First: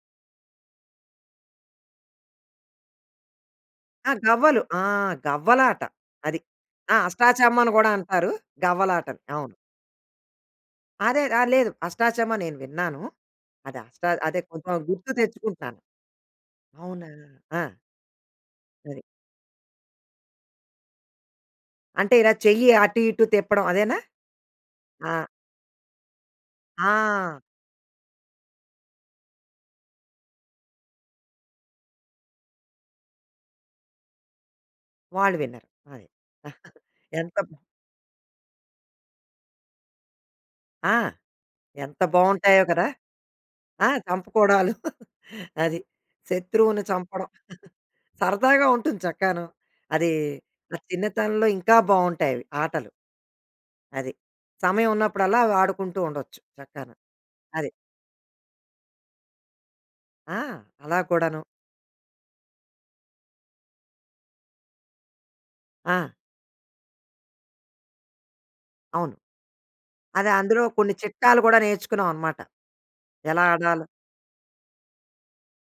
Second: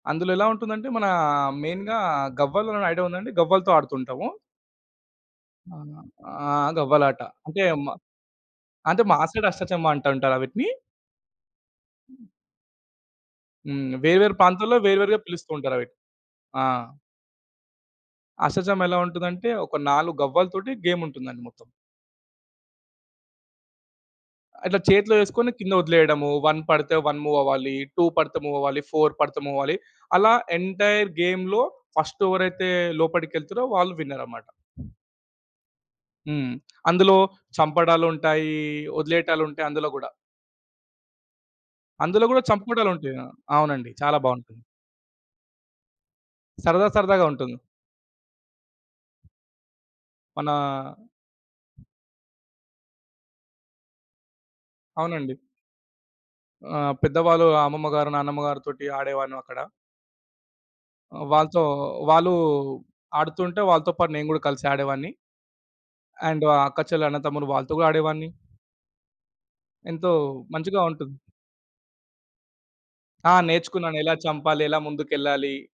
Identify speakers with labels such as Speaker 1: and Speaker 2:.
Speaker 1: అందులో ఎలా ఉంటుందంటే మన మెయిన్‌గా గవ్వలుండడం ఐడియా ఉందా అండి? గవ్వలతో
Speaker 2: ఆ!
Speaker 1: ఆడుతుంటాము.
Speaker 2: గవ్వలు. ఆ!
Speaker 1: ఆ!
Speaker 2: గవ్వలాట అది.
Speaker 1: ఆ!
Speaker 2: ఆ!
Speaker 1: గవ్వలాట అంటే
Speaker 2: అష్టాచమ్మని
Speaker 1: మ
Speaker 2: గూడా అంటారు
Speaker 1: అంటే మా
Speaker 2: గవ్వలాటని.
Speaker 1: సైడ్
Speaker 2: అవును.
Speaker 1: అష్టచమ్మ అంట ఉంటారు అవిట్నీ.
Speaker 2: అదే! ర లేదు అష్టాచమ్మ నేను విన్నాను.
Speaker 1: హ్మ్.
Speaker 2: అదష్ట
Speaker 1: వేరు వేరు
Speaker 2: అదే కొంచెం
Speaker 1: ప్రాంతాల్లో వేరు
Speaker 2: గుర్తు
Speaker 1: వేరుగా పిలుస్తూ
Speaker 2: తెచ్చుకుంటాను.
Speaker 1: ఉంటారవిట్నీ ఆ!
Speaker 2: అవునా? ఆ!
Speaker 1: అష్ట చెమ్మ ఎలా
Speaker 2: సరే.
Speaker 1: ఉంటదంటే ఒక 4 గవ్వలతోటి గేమ్ ఉంటుందండి మొత్తం.
Speaker 2: అంటే ఇలా చెయ్యి అటు ఇటు తిప్పడం అదేనా?
Speaker 1: అట్లా
Speaker 2: ఆ!
Speaker 1: చేతిలో ఎసుకొని కింద వదిలేయడము, 1 పడితే 1 మూవ్
Speaker 2: ఆ!
Speaker 1: అవ్వాలి, 2 పడితే మూవ్ అవ్వాలి 4 పడితే మూవ్ అవ్వాలి. అలా ఎంటైర్ గేమ్‌లో ఫస్ట్ ఎవరైతే లోపడికెళ్తరో వాళ్ళు విన్నరన్నమాట.
Speaker 2: వాళ్ళు విన్నర్ అది.
Speaker 1: హ్మ్. అందులో
Speaker 2: ఎంత
Speaker 1: చంపడాలుంటాయి, వదిలేయడాలుంటాయి అందులో గూడా.
Speaker 2: ఆ! ఎంత
Speaker 1: అందులో గూడా
Speaker 2: బావుంటాయో గదా!
Speaker 1: చంపుకోవడాలు ఉంటాయా?
Speaker 2: ఆ!
Speaker 1: అవునండి. చాలా బావుంటుంది.
Speaker 2: కంపుకోవడాలు అది. శత్రువుని
Speaker 1: సరదా సరదాగా
Speaker 2: చంపడం.
Speaker 1: ఉంటుంది.
Speaker 2: సరదాగా ఉంటుంది చక్కను. అది
Speaker 1: మనా
Speaker 2: నా చిన్నతనంలో ఇంకా బావుంటాయి అవి ఆటలు. అది. సమయం
Speaker 1: అవునండి.
Speaker 2: ఉన్నప్పుడల్లా అవి ఆడుకుంటూ ఉండొచ్చు చక్కాన
Speaker 1: ఆహ్, పెద్దవాళ్ళు
Speaker 2: అది.
Speaker 1: అమ్మమ్మ గారు, నాన్నమ్మ గారి తోటి ఆడేవాన్ను అక్కడ.
Speaker 2: ఆ! అలా కూడాను.
Speaker 1: వాళ్ళతో వాళ్ళు ఆడుతుంటే వాళ్ళతో పాటు నేను గూడా కలిసి ఆడేవాడిని.
Speaker 2: ఆ!
Speaker 1: అండ్ అక్కా చెల్లి, అన్నదమ్ముడు వాళ్ళతో గూడా ఆడేవాడిని.
Speaker 2: అవును.
Speaker 1: ఎంతో
Speaker 2: అదే అందులో
Speaker 1: మంచిగా
Speaker 2: కొన్ని
Speaker 1: ఉంటుంది.
Speaker 2: చిట్కాలు కూడా నేర్చుకున్నామన్నమాట
Speaker 1: ఆ!
Speaker 2: ఎలా ఆడాలో?
Speaker 1: నేర్చుకున్నాను. ఎలా చంపాలి? ఎలా ముందుకెళ్ళాలి?